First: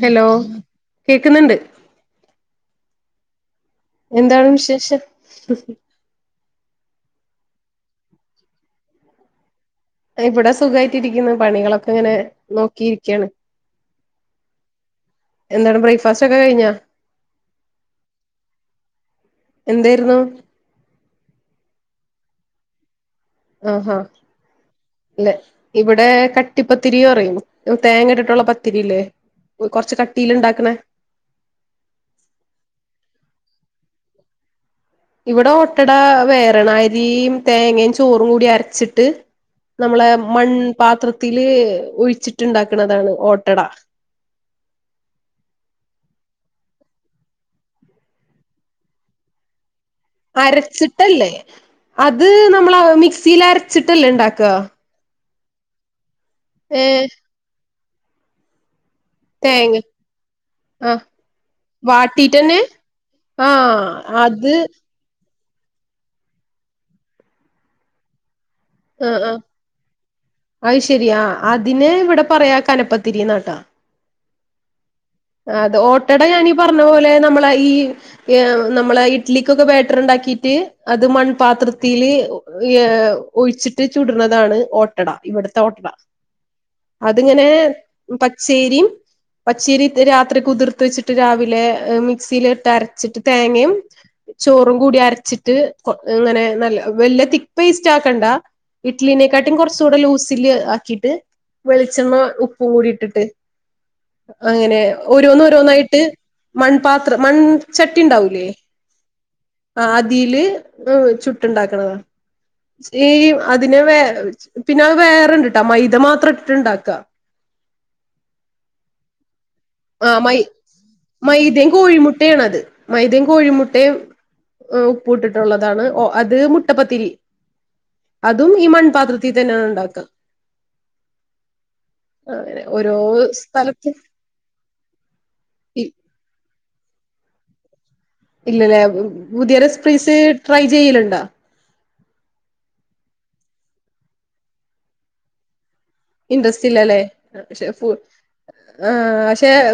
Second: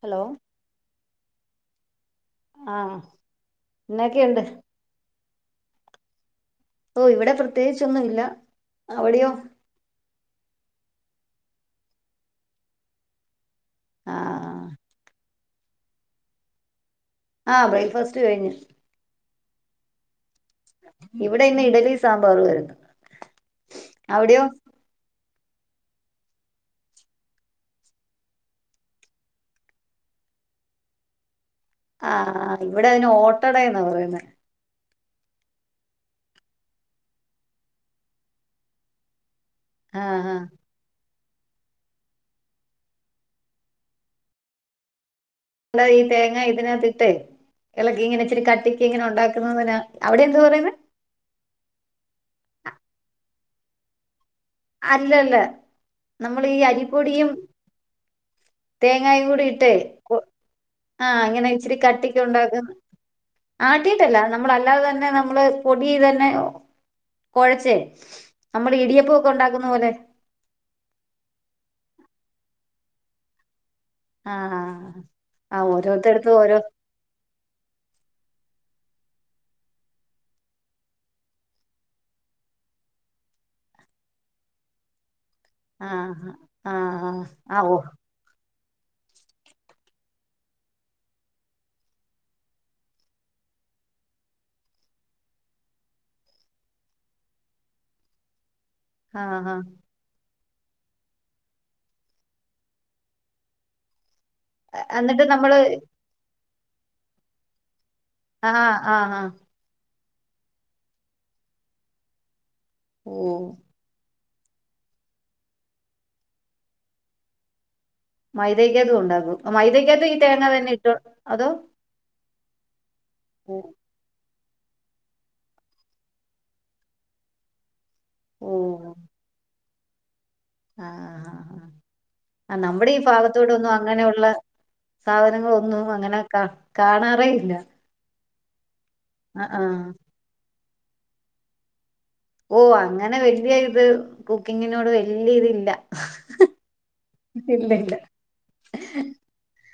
Hello കേക്കുന്നുണ്ട് ആഹ് എന്നൊക്കെയുണ്ട് എന്താണ് വിശേഷം [inaudible] ഓ ഇവിടെ പ്രത്യേകിച്ചൊന്നും ഇല്ല അവടെയോ എ ഇവിടെ സുഖവായിട്ടിരിക്കുന്നു പണികളൊക്കെ ഇങ്ങനെ നോക്കിയിരിക്കാണ് ആഹ് എന്താണ് ബ്രേക്ക്ഫാസ്റ്റൊക്കെ കഴിഞ്ഞോ ആ ബ്രേക്ക്ഫാസ്റ്റ് കഴിഞ്ഞു. എന്തേര്ന്നു? ഇവിടെ ഇന്ന് ഇഡലി സാമ്പാറു ആയിരുന്നു. അഹ. അവിടെയോ ല്ലെ, ഇവിടെ കട്ടിപ്പത്തിരീറയും, തേങ്ങ ഇട്ടിട്ടുള്ള പത്തിരില്ലേ? കൊറച്ച് കട്ടീല് ഇണ്ടാക്ക്‌ണേ. ആ ഇവിടെ അതിന് ഓട്ടടയെന്നാ പറയുന്നെ. ഇവിടെ ഒട്ടട വേറെണ് അരീയും, തേങ്ങയും ചോറും കൂടി അരച്ചിട്ട്. നമ്മളെ ആഹ് ആഹ് മൺ പാത്ര ത്തില് ഒഴിച്ചിട്ടുണ്ടാക്ക്‌ണതാണ് ഓട്ടട. എല്ല ഈ തേങ്ങ ഇതിനകത്തിട്ട് എ ളക്കിങ്ങനെ ഇച്ചിരി കട്ടിക്ക് ഇങ്ങനെ ഉണ്ടാക്കുന്നതിനാ അവിടെ എന്ത് പറയുന്നെ അരച്ചിട്ടല്ലേ അ അത് നമ്മൾ മിക്സിൽ അരച്ചിട്ടല്ലേ ഇ ണ്ടാ അല്ലല്ല നമ്മൾ ഈ ഏ അരിപ്പൊടിയും തേങ്ങായും കൂടി ഇട്ട് തേങ്ങ ആ ഇങ്ങനെ ഇച്ചിരി കട്ടിക്ക് ഉണ്ടാക്കു വാട്ടീട്ടന്നെ ആ ആട്ടീട്ടല്ല അത് നമ്മളല്ലാതെതന്നെ നാം പ്പ് പൊടീതന്നെ കൊഴച്ചേ നമ്മുടെ ആ ഇടിയപ്പോ ആ അയ് ശരി അ അതിന് ഇവടെ പറയാ കനപ്പത്തിരിന്നാട്ടോ ആ അത് ഓട്ടട ഞാനീ പറഞ്ഞ പോലെ നമ്മളെ ഈ ഏ നമ്മളെ ഇഡ്ലിക്കൊക്കെ ബേറ്റർ ണ്ടാക്കിട്ട് അത് മൺപാത്രത്തില് ഏ ഒഴിച്ചിട്ട് ചുടുണതാണ് ഓട്ടട ഇവടത്തെ ഓട്ടട ആഹ് ആഹ് അതങ്ങനെ ആഹ് ഓ പ ശേരിം പച്ചേരി രാത്രി കുതിർത്ത് വെച്ചിട്ട് രാവിലെ മിക്സിൽ ഇട്ട് അരച്ചിട്ട് തേങ്ങയും ചോറും കൂടി അരച്ചിട്ട് അങ്ങനെ നല്ല വല തിക്ക് പേസ്റ്റ് ആക്കണ്ട ആഹ് ആഹ് ഇറ്റ്ലിനെക്കട്ടും കുറച്ച കൂ ലൂ ചല് ആക്കിട്ട് വെളിച്ചെണ്ണ ഉപ്പ കൂടി ഇട്ടിട്ട് അങ്ങനെ എന്നിട്ട് ഓരോന്ന് നമ്മള് ഓരോന്നായിട്ട് മൺപാത്ര മൺ ചട്ടി ഉണ്ടാവൂലേ ആഹ് ആഹ് ആഹ് ആ രീതിൽ ചുട്ടുണ്ടാക്കണതാ ഈ ഓ അതിനെ വേ പിന്നെ വേറെണ്ട്ട്ടാ മൈദ മാത്രം ഇട്ടിട്ടുണ്ടാക്ക മൈതയ്ക്ക് അതും ഉണ്ടാകും മൈതക്കകത്ത ഈ ആഹ് തേങ്ങ തന്നെ ഇട്ടു അതോ എണത് മൈദയും ഓ കോഴിമുട്ടയും ആ ഉപ്പട്ടിട്ടുള്ളതാണ് ഓ അത് മുട്ടപ്പത്തിരി അതും ഈ മൺപാത്രത്തിൽ തന്നെ ഉണ്ടകും ആ ആഹ് ആ ആ അങ്ങനെ നമ്മുടെ ഓരോ ഈ ഭാഗത്തോടെ ഒന്നും സ്ഥലത്ത് അങ്ങനെയുള്ള സാധനങ്ങളൾ ഒന്നും അങ്ങനെൊക്കെ കാണാറേ ഇല്ല ഇല്ലല്ലേ ആഹ് ഉദയര ആഹ് സ്പ്രീസ ട്രൈ ചെയ്യലുണ്ട ഓ അങ്ങനെ വല്യ ഇത് കുക്കിങ്ങിനോട് വല്യ ഇതി ഇല്ല ഇൻറ്രസ്റ്റ് ഇല്ലല്ലേെ ഇല്ല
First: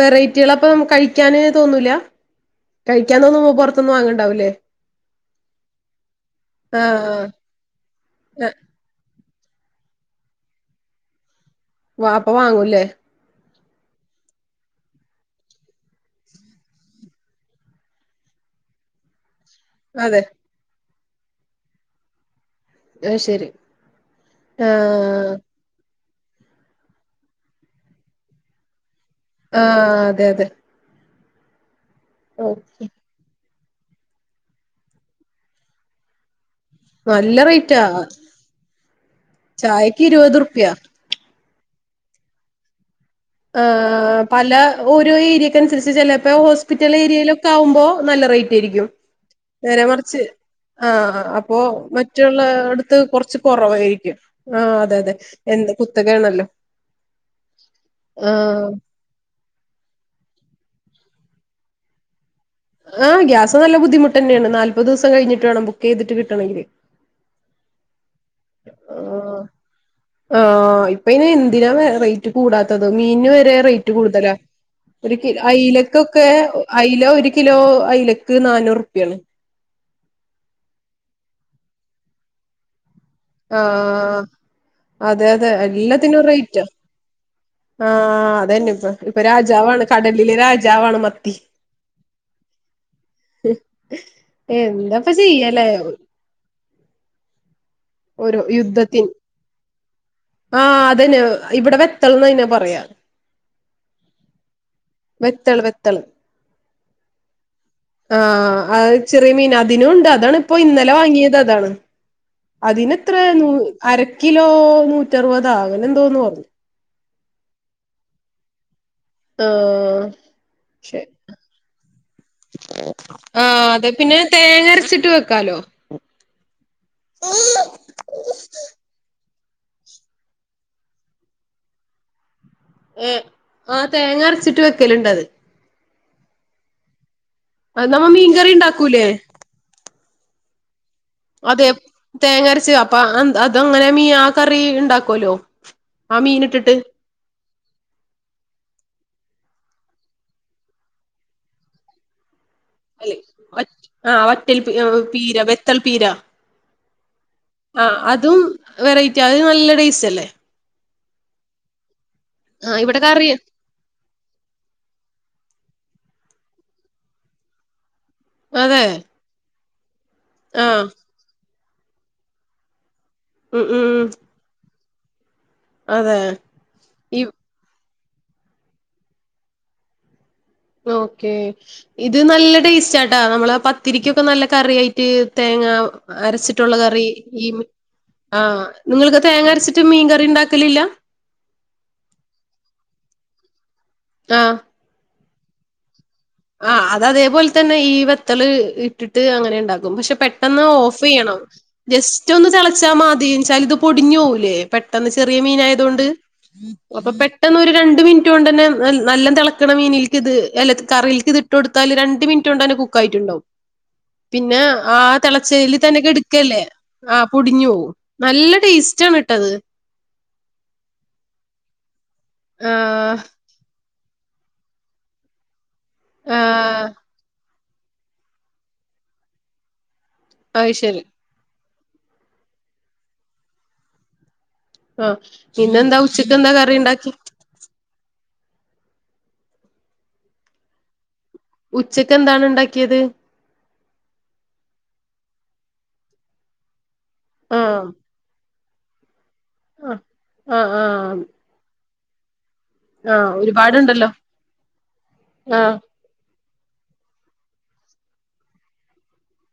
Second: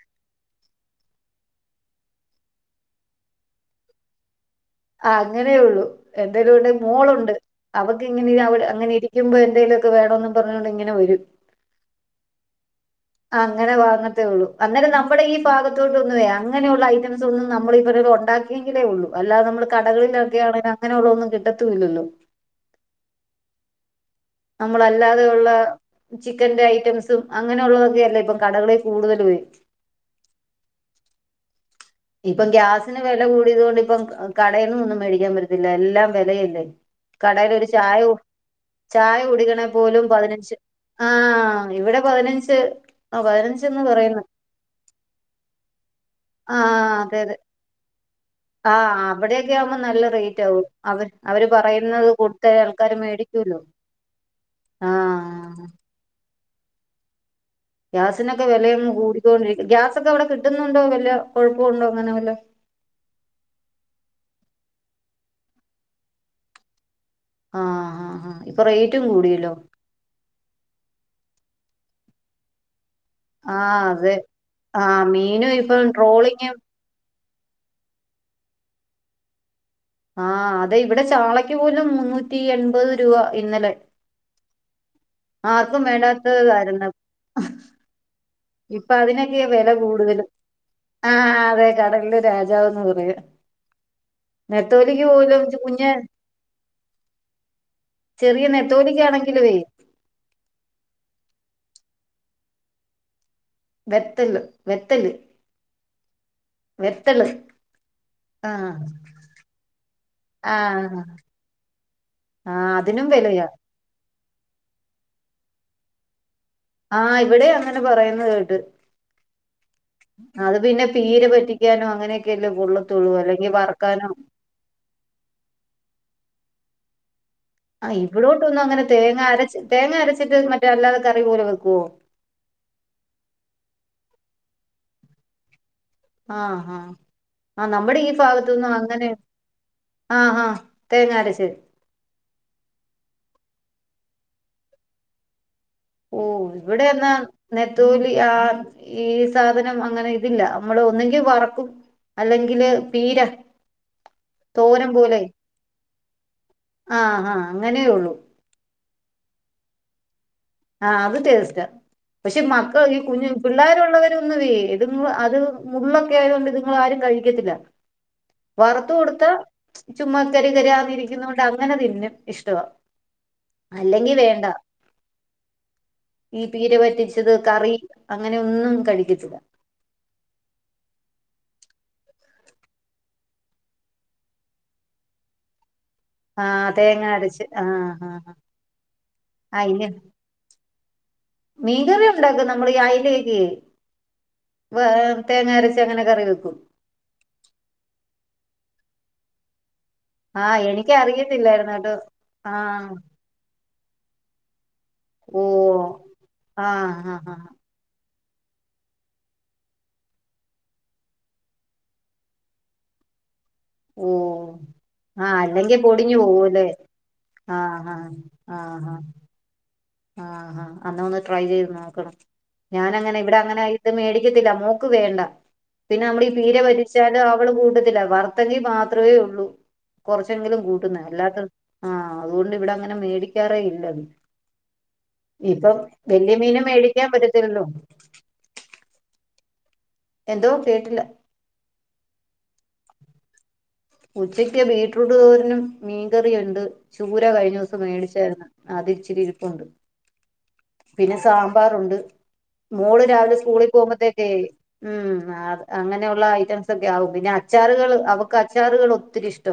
വെറൈറ്റികൾ അപ്പം കഴിക്കാന് തോന്നൂല കഴിക്കാൻ തോന്നുമ്പോ പുറത്തൊന്നും വാങ്ങണ്ടാവൂല്ലേ ആ അങ്ങനെ ഉള്ളു എന്തായാലുംടെ ആഹ് മോളുണ്ട് അവക്ക് ഇങ്ങനെ അങ്ങനെ ഇരിക്കുമ്പോ ന്തലൊക്കെ വേണന്ന് പറഞ്ഞൊണ്ട് ഇങ്ങനെ വരും വ അപ്പൊ വാങ്ങൂല്ലേ അങ്ങനെ വാങ്ങത്തേ ഉള്ളൂ അങ്ങനെ നമ്മുടെ ഈ ഭാഗത്തോട്ട്ൊന്ന വേ അങ്ങനെയുള്ള ഐറ്റംസ് ഒന്നും നമ്മൾ ഉണ്ടാക്കിയെങ്കിലേ ഉള്ളൂ അല്ലാതെ നമ്മുടെ അതെ കടകളിൽൊക്കെ ആണെ അങ്ങനെയള്ള ഒന്നും കിട്ടത്തല്ലല്ലോ ആഹ ശരി നമ്മളല്ലാതെയ ആഹ് ഉള്ള ചിക്കന്റെ ഐറ്റംസും അങ്ങനെയ ഉുള്ളതൊക്കെയ അല്ലേ ഇപ്പം കടകളിൽ കൂടുതലുവേ ആഹ അതെ അതെ ഇപ്പം ഓക്കെ ഗ്യാസിന് വില ഇതുകൊണ്ട് ഇപ്പം കടയും ഒന്നും മേടിക്കാൻ പറ്റത്തില്ല എല്ലാം വിലയല്ലേ നല്ല കടൽൊരു റേറ്റാ ചായ ചായ കുടിക്കണെ ചായക്ക് പോലും ഇരുപത് പതിനഞ്ച് റുപ്യ ആഹ ഇവിടെ പതിനഞ്ച് ആഹ് പതിനഞ്ചെന്ന് പറയുന്നു ആ് പല ഓരോ ഏരിയക്കനുസരിച്ച് ച ഇപ്പോ ആഹ് ഹോസ്പിറ്റൽ അതെ അതെ ഏയയിലക്കെ ആകുമോ നല്ല റേറ്റ് ആയിരിക്കും ആഹ് അവിടെയൊക്കെ ആവുമ്പോ നേരെ നല്ല മറിച്ച് റേറ്റ് ആവും അവർ ആഹ അവര് അപ്പൊ പറയുന്നത് മറ്റുള്ള കൊടുത്ത ആൾക്കാര് അടുത്ത് കുറച്ച് മേടിക്കൂല്ലോ കുറവായിരിക്കും ആ അതെ അതെ ആഹ് എന്ത് കുത്തക ആണല്ലോ ഗ്യാസിനൊക്കെ വിലയും കൂടിക്കൊണ്ടിരിക്ക ഗ്യാസൊക്കെ അവിടെ കിട്ടുന്നുണ്ടോ വലിയ കുഴപ്പമുണ്ടോ അങ്ങനെ വല്ല ആഹ ഗ്യാസ് നല്ല ബുദ്ധിമുട്ട് തന്നെയാണ് നാല്പത് ദിവസം കഴിഞ്ഞിട്ട് വേണം ബുക്ക് ചെയ്തിട്ട് കിട്ടണെങ്കില് ആഹ ആഹ ആഹ ഇപ്പൊ റേറ്റും കൂടിയലോ അപ്പന്നെ എന്തിനാ റേറ്റ് കൂടാത്തത് മീ വരെ ആഹ് റേറ്റ് അതെ കൂടുതല ആഹ് മീനും ഇപ്പം അലക്കൊക്കെ ട്രോളിങ്ങും അ കിലോ അലക്ക് നന്നൂറ് ുപ്യാണ് ആഹ അതെ ഇവിടെ ചാളക്ക് പോലും മുന്നൂറ്റി എൺപത് രൂപ ഇന്നലെ ആഹ് അതെ അതെ ആർക്കും എല്ലാത്തിനും റേറ്റാ വേണ്ടാത്തതായിരുന്നു ആഹ് അതന്നെ ഇപ്പ ഇപ്പൊ അതിനല്ലേ വെല രാജാവാണ് കൂടുതലും. കടലിലെ രാജാവാണ് മത്തി ആഹ് അതെ കടലിലെ രാജാവന്ന് പറയാ. നെത്തോലിക്ക് എന്താപ്പ പോലും ചെയ്യലേ കുഞ്ഞ്, ചെറിയ നെത്തോലിക്കാണെങ്കിലുവേ ആ അതന്നെ ഇവിടെ വെത്തൽന്ന അയിനെ പറയാ വെത്തല്ല് വെത്തള് വെത്തള്. വെത്തള് ആഹ് അ ചെറിയ മീൻ അതിനുണ്ട്. അതാണ് ഇപ്പോ ഇന്നലെ ആഹ് വാങ്ങിയതതാണ്. ആഹ് അതിനും അതിനെത്ര വെലയാ നൂ അരക് കിലോ നൂറ്ററുപതാ അങ്ങനെ എന്തോന്ന് പറഞ്ഞു ആഹ് ഇവിടെ അങ്ങനെ പറയുന്ന കേട്ട് ഓ അത് പിന്നെ ശെ. പീര പറ്റിക്കാനോ അങ്ങനെയൊക്കെയല്ലേ കൊള്ളത്തുള്ളൂ ആ അല്ലെങ്കി അതെ വറക്കാനോ പിന്നെ തേങ്ങരച്ചിട്ട് വെക്കാലോ ആ ഇവിടോട്ടൊന്നും അങ്ങനെ തേങ്ങ അരച്, തേങ്ങ അരച്ചിട്ട് മറ്റേ അല്ലാതെ കറി പോലെ വെക്കുവോ ഏ ആ തേങ്ങരച്ചിട്ട് വെക്കല്ണ്ടത് ആഹ് ഹാ അ നമ്മ മീൻകറി ഇണ്ടാക്കൂലേ ആഹ് ആഹ് തേങ്ങ അരച്ച് അതെ തേങ്ങരച്ച്. അപ്പ അന്ന് അതങ്ങനെ മീ ആ കറി ഇണ്ടാക്ക്വല്ലോ ഓ ഇവിടെയെന്ന നത്തോലി ആ ഈ സാധനം അങ്ങനെ ഇതില്ല നമ്മൾ ഒന്നെങ്കിൽ വറക്കും അല്ലെങ്കി ഒറ്റ് ആ ഒറ്റൽ പി തോരൻ അഹ് പോലെ പീര വേത്തൾ പീര ആഹ് ആഹ് അങ്ങനേ ആഹ് ഉള്ളൂ അതും വെറൈറ്റിയ അതിന് നല്ല ടേസ്റ്റ് അല്ലേ ആഹ് അത് ടെസ്റ്റാ. പക്ഷെ ആഹ് മക്കൾ ഈ ഇവിടെ കറി കുഞ്ഞിങ്ങ് പിള്ളേരുള്ളവരൊന്നുവേ ഇത് അത് മുള്ള [unintelligible] ആയതൊണ്ട് ഇതിങ്ങൾ ആരും കഴിക്കത്തില്ല. അതെ വറുത്ത് കൊടുത്ത ചുമ്മാ ആഹ് കരാകരന്നിരിക്കുനോണ്ട അങ്ങനെ തിന്നും ഇഷ്ടവാ ഉം ഉം അല്ലെങ്കി വേണ്ട അതെ ഈ പീരെ ഈ വറ്റിച്ചത് കറി അങ്ങനെ ഒന്നും കഴിക്കത്തില്ല. ഓക്കേ ഇത് നല്ല ടേസ്റ്റ് ആട്ടാ നമ്മളാ പത്തിരിക്കൊക്കെ നല്ല കറിയായിട്ട് തേങ്ങാ ആഹ് അരച്ചിട്ടുള്ള തേങ്ങ കറി അരച്ച് ഈ ആഹ് ആഹ് ആ നിങ്ങൾക്ക് തേങ്ങ അരച്ചിട്ട് അയില മീൻ കറി ഇണ്ടാക്കലില്ല [unintelligible] വാഹ് തേങ്ങരച്ച് അങ്ങനെ കറി വെക്കും ആഹ് അത് അതേ പോലെ തന്നെ ഇവത്ത് ത്തൾ ഇട്ടിട്ട് അങ്ങനെ ഇണ്ടാക്കും പഷേ ആഹ് പെട്ടന്ന് എനിക്ക് ഓഫെയണം അറിയത്തില്ലായിരുന്നു കേട്ടോ ജസ്റ്റ്‌ ഒന്ന് തെളച്ച ആഹ് മതീന്ന്യ്ച്ചാല് ഇത് പൊടിഞ്ഞോവൂലെ പെട്ടെന്ന് ചെറിയ ഓ മീൻ ആയതൊണ്ട് ആഹ് അപ്പൊ ആഹ് ആഹ് പെട്ടെന്ന് ഒരു രെണ്ട്‌ മിൻ റ്റോണ്ടന്നെ നല്ല തെളക്കണ മീനിൽക്ക് ഇത് എലത് കറീൽക്ക് ഇട്ട് കൊടുത്താല് രണ്ട് മിൻറ്റ് കൊണ്ട് തന്നെ കുക്കായിയിട്ടുണ്ടാവും ഓ പിന്നെ ആ ആഹ് തിളച്ചേയില് അല്ലെങ്കിൽ തന്നെ പൊടിഞ്ഞു കേട്കയല്ലേ പോകൂല്ലേ ആ പൊടിഞ്ഞോവും ആഹ് നല്ല ടേസ്റ്റ് ആണ്‌ട്ടാത് ആഹഹാ അന്ന ഒന്ന് ട്രൈ ചെയ്ത് നോക്കണം. ആഹ് ഞാനങ്ങനെ ഇവിടെ അങ്ങനെ ഈ ഇത് മേടിക്കത്തില്ല മോക്ക് വേണ്ട. പിന്നെ നമ്മള് ഈ പീരെ ആഹ് വറ്റിച്ചാല് അവള് കൂ കൂട്ടത്തില്ല വർത്തമീൻ മാത്രവെ ഉള്ളൂ. കൊറേചെങ്കിലും അത് കൂട്ടുന്നെ ശരി അല്ലാത്തത് ആഹ അത്കൊണ്ട് ഇവിടെ അങ്ങനെ മേടിക്കാറേ ഇല്ലത്. ആഹ് ഇപ്പം ഇന്നെന്താ ഉച്ചക്ക് എന്താ വെല്ല്യമീനും കറി മേടിക്കാൻ ഉണ്ടാക്കി പറ്റത്തില്ലല്ലോ. എന്തോ കേട്ടില്ല ഉച്ചക്ക്െന്താണ് ഉണ്ടാക്കിയത് ഉച്ചയ്ക്ക് ബീറ്റ്രൂട്ട് തോരനും മീൻകറിയുണ്ട് ചൂര കഴിഞ്ഞ ദിവസം ആഹ് മേടിച്ചായിരുന്നു അതിരിച്ചിരി ഇരിപ്പുണ്ട് ആഹ് ആഹ് പിന്നെ ആഹ് സാമ്പാറുണ്ട് മോള് ആഹ് രാവിലെ സ്കൂളിൽ ഒരുപാടുണ്ടല്ലോ പോകുമ്പത്തേക്കേ ഉ ആഹ് അങ്ങനെയുള്ള ഐറ്റം ക്കെ ആുംന്നെ അച്ചാറുകൾ അവക്ക അച്ചാറുകൾ ഒത്തിരി ഇഷ്ട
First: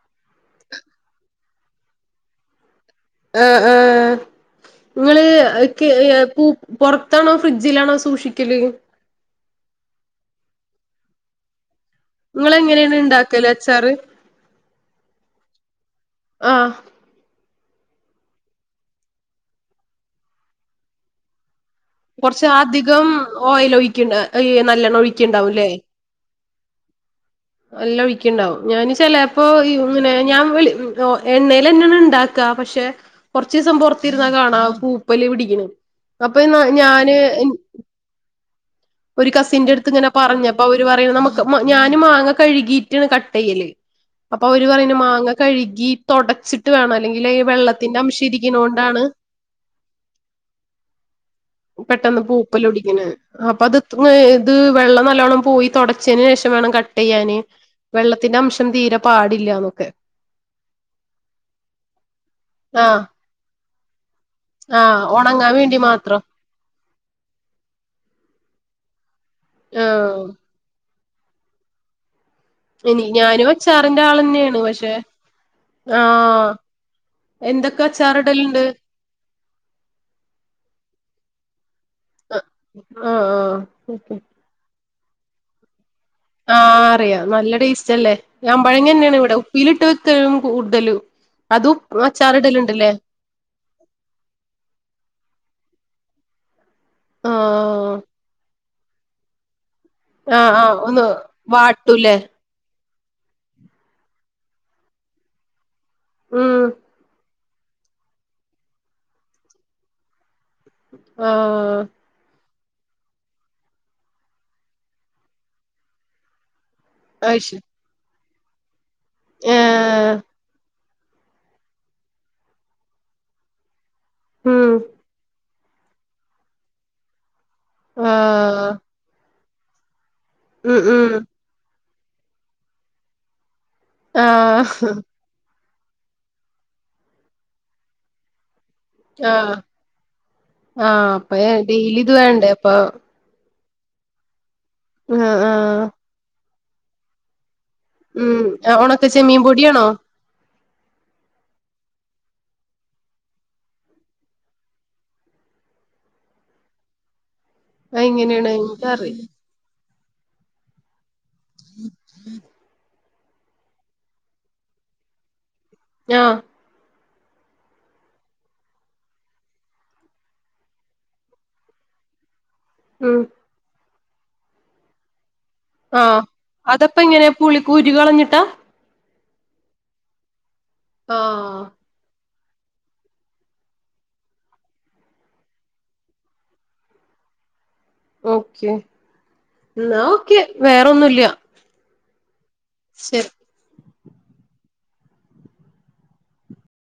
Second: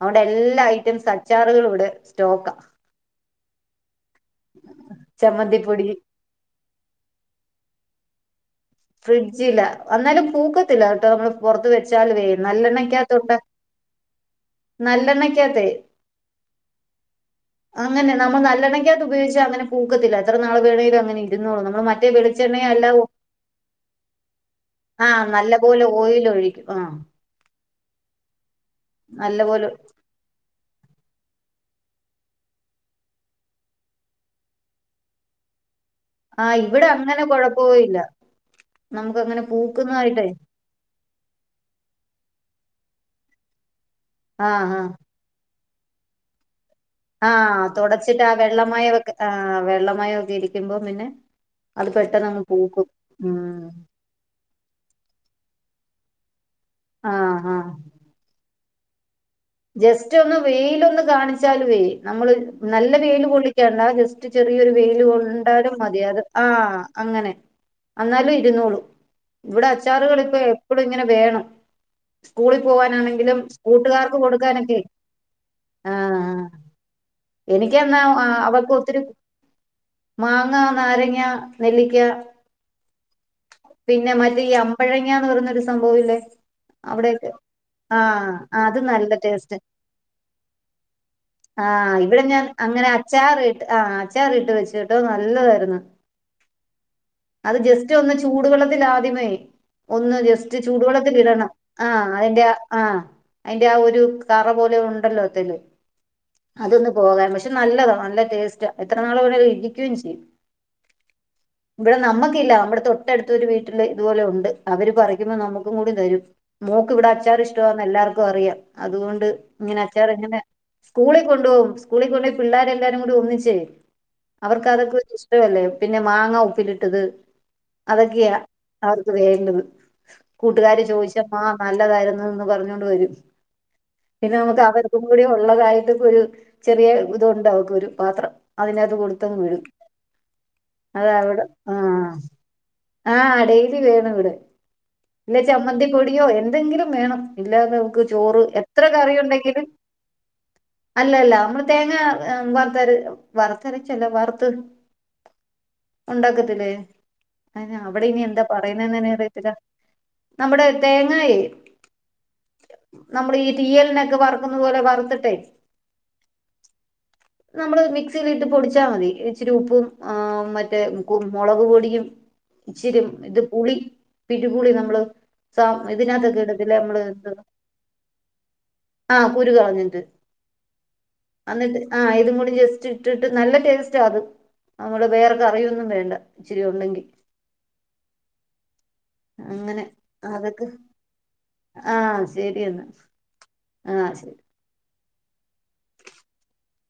അതൊണ്ട എല്ലാ ഐറ്റംസ് അച്ചാറുകള ഇവിടെ സ്റ്റോക്കാ ആ ആങ ചമ്മന്തിപ്പൊടി നിങ്ങള്ക്ക പൊറത്താണോ ഫ്രിഡ്ജ ജിലാണോ സൂക്ഷിക്കല് ഫ്രിഡ്ജില്ല എന്നന്നാലും പൂക്കത്തില്ല കേട്ട് നമ്മൾ പുറത്ത് വ നിങ്ങള് എങ്ങനെയാണ് നല്ലെണ്ണക്കാത്തോ ഉണ്ടാക്കല് അച്ചാറ് നല്ലെണ്ണക്കാത്തെ ആഹ് അങ്ങനെ നമ്മൾ നല്ലെണക്കാകത്ത് ഉപയോഗിച്ചാ അങ്ങനെ പൂക്കത്തില്ല എത്ര നാൾ വേണമെങ്കിലും അങ്ങനെരുന്നള്ളൂ നമ്മ മറ്റേ വെളിച്ചെണ്ണയും അല്ല ഓയില് ഒഴിക്കിണ്ട നല്ലെണ്ണ ആഹ് ഒഴിക്കെണ്ടാവുല്ലേ നല്ലപോലെ ഓയിൽ ഒഴിക്കും ആഹ് ല്ലോ ഴിക്കേണ്ടാവും ഞാനും ചെലപ്പോ നല്ലപോലെ ഇങ്ങിനെ ഞാൻ ഒ ഇങ് ഒ എണ്ണൽന്നാണ് ഉണ്ടാക്ക പക്ഷെ കൊറച്ച ദിവസം പൊറത്തിരുന്നാ കാണാം പൂപ്പല് പിടിക്കണ അപ്പൊാ ആഹ് ഇവിടെ ഞാന് അങ്ങനെ കുഴപ്പവുമില്ല നമുക്ക് ഒരു അങ്ങനെ കസിന്റെ അടുത്ത് ഇങ്ങനെ പൂക്കുന്നതായിട്ടേ പറഞ്ഞപ്പ അവര് പറയണ് ഞാനും മാങ്ങ കഴുകിയിട്ടാണ് കട്ട് ചെയ്യല് അപ്പൊ അവര് പറയുന്ന മാങ്ങ കഴി ഈ ത്തൊടച്ചി ആ തുടച്ചിട്ട് ആ ഇരിക്ക്ണോണ്ടാണ് വെള്ളമായഴക്കെ ആ വെള്ളമായഴ ഒക്കെ ഇരിക്കുമ്പോം പിന്നെ അത് പെട്ടെന്ന് പെട്ടെന്നങ്ങ് പൂക്കും പൂപ്പാല്ലോടിക്കുണ് അപ്പ ഉം അത് ഇത് വെള്ളം നല്ലവണ്ണം പോയി തുടച്ചന് ശേഷാ വണം കട്ട് ചെയ്യാന് ആഹ് ആഹ് വെള്ളത്തി സംീര ജസ്റ്റ് ഒന്ന് വെയിലൊന്ന് കാണിച്ചാല വേ നമ്മള് നല്ല ആഹ് വെയിയില് പൊള്ളിക്കണ്ടാ ജസ്റ്റ് ചെറിയൊരു ആഹ് വെയില് ഒണങ്ങാൻ കൊണ്ടാലും വേണ്ടി മതി അത് മാത്രം ആഹ അങ്ങനെ എന്നാലും ഇരുന്നോളൂ ഇവിടെ ആഹ് അച്ചാറുകളളിപ്പോ എപ്പോഴും ഇങ്ങനെ വേണം സ്കൂളിൽ ഇനി പോകാനാണെങ്കിലും ഞാനും അച്ചാറിന്റെ കൂട്ടുകാർക്ക് കൊടുക്ക ആളെന്നെയാണ് നെക്കെ പക്ഷെ ആ ആ ആഹ് എന്തൊക്കെ എനിക്കന്നാ അച്ചാറിടലുണ്ട് അവൾക്ക് ഒത്തിരി ആഹ് ആഹ് അമ്പഴങ്ങാന്നു പറയുന്നൊരു സം പോവില്ലേ ആഹ് അവിടെയൊക്കെ അറിയാം നല്ല ടേസ്റ്റ് ആ അല്ലേ അത് ഞാമ്പഴങ്ങ നല്ലത് തന്നെയാണ് ഇവിടെ ടേസ്റ്റ്. ഉപ്പിലിട്ട് വെക്കും കൂടുതലും ‌ ആ അതും ഇവിടെ ഞാൻ അങ്ങനെ അച്ചാറിടലുണ്ടല്ലേ അച്ചാറിട്ട് ആ അച്ചാറിട്ട് വെച്ച് കേട്ടോ നല്ലതായിര്ന്ന് അത് ആഹ് ജസ്റ്റ് ഒന്ന് ചൂടുവെള്ളത്തിൽ ആദ്യമേ ഒന്ന് ആഹ് ജസ്റ്റ് ആഹ് ഒന്ന് ചൂടുവെള്ളത്തിലിടണം. ആ വാട്ടൂലേ അതിന്റെ ആ അതിന്റെ ആ ഒരു തറ പോലെ ഉണ്ടല്ലോ [unintelligible] ഉം അതൊന്ന് പോകാൻ പക്ഷെ നല്ലതാ നല്ല ടേസ്റ്റ്. എത്ര നാള് വേണേൽ ഇരിക്കും ചെയ്യും ആഹ് ഇവിടെ നമ്മക്കില്ല ഇവിടെ തൊട്ടടുത്തൊരു വീട്ടില് ഇതുപോലെ ഉണ്ട് അവര് പറിക്കുമ്പം നമ്മക്കും കൂടി തരും മോക്ക് ഇവിടെ അച്ചാറ് അയ്ശെ ഇഷ്ടവാന്ന് എല്ലാർ ക്കു അറിയാ അതുകൊണ്ട് ഇങ്ങനെ ഏഹ് അച്ചാറിങ്ങനെ സ്കൂളിൽ കൊണ്ട്പോവും സ്കൂളിൽ കൊണ്ട്പോയി പിള്ളേരെ എല്ലാരും കൂടി ഒന്നിച്ചേ അവർക്ക് ഉം അതൊക്കെ ഒരു ഇഷ്ടവല്ലേ പിന്നെ മാങ്ങ ഉപ്പിലിട്ടത് അതൊക്കെയാ ആഹ് അവർക്ക് വേണ്ടത് ഉം കൂട്ടുകാര് ഉം ചോദിച്ചമ്മാ, നൽ നല്ലതായിരുന്നുന്ന് പറഞ്ഞോണ്ട് വരും. പിന്നെ നമക്ക് ആഹ് അവർക്കും കൂടി ഉള്ളതായി. ഒരു ചെറിയ ഇതുണ്ട് അവക്ക് ഒരു പാത്രം. അതിനകത്ത് കൊടുത്തങ് ആഹ് വിടും ആഹ് അപ്പൊ അതവിടെ ആ ഡെയിലി ഇത് വേണ്ടേ അപ്പൊ ആ അടയി ത്തിരി വേണംഇവിടെ. ആഹ് പിന്നെ ആഹ് ചമ്മന്തി പൊടിയോ എൻ എന്തെങ്കിലും വേണം. അല്ലാതെ അവക്ക് ചോറ്. എത്ര ഉണക്കെച്ചെമ്മിൻ കറിയുണ്ടെങ്കിലും പൊടിയണോ അല്ലല്ല നമ്മള് തേങ്ങ വർത്തര വറുത്തരച്ചല്ല വറുത്ത് ഉണ്ടാക്കത്തില്ലേ അയിനാ അവിടെ ഇനി എന്താ അതെങ്ങനെയാണ് പറയുന്നന്നെ എനിക്കറിയില്ല അറിയത്തില്ല നമ്മുടെ തേങ്ങായെ നമ്മളീ തിയൽനൊക്കെ വറക്കുന്നത് പോലെ വറുത്തിട്ടെ ആഹ് നമ്മള് മിക്സിയിലിട്ട് പൊടിച്ചാൽ മതി ഇച്ചിരി ഉപ്പും ആഹ് മറ്റേ മുളക് പൊടിയും ഇച്ചിരി ഉം ഇത് പുളി പിഴി പുളി നമ്മള് സാം ഇതിനാത്തൊക്കെ ഇടത്തില്ലേ നമ്മള് കുരുകളഞ്ഞിട്ടാ ആഹ് കുരു കളഞ്ഞിട്ട് ആഹ് അഅന്നിട് ആഹ് ഇതും കൂടി ജസ്റ്റ് ഇട്ടിട്ട് നല്ല ടേസ്റ്റാത് നമ്മുടെ വേറെക്കെ കറിയൊന്നും വേണ്ട ഇച്ചിരി ഉണ്ടെങ്കി ഓക്കെ അങ്ങനെ എന്നാ ഓക്കെ വേറെന്നുംല്ല ശരിയന്ന് ആഹ് ശരി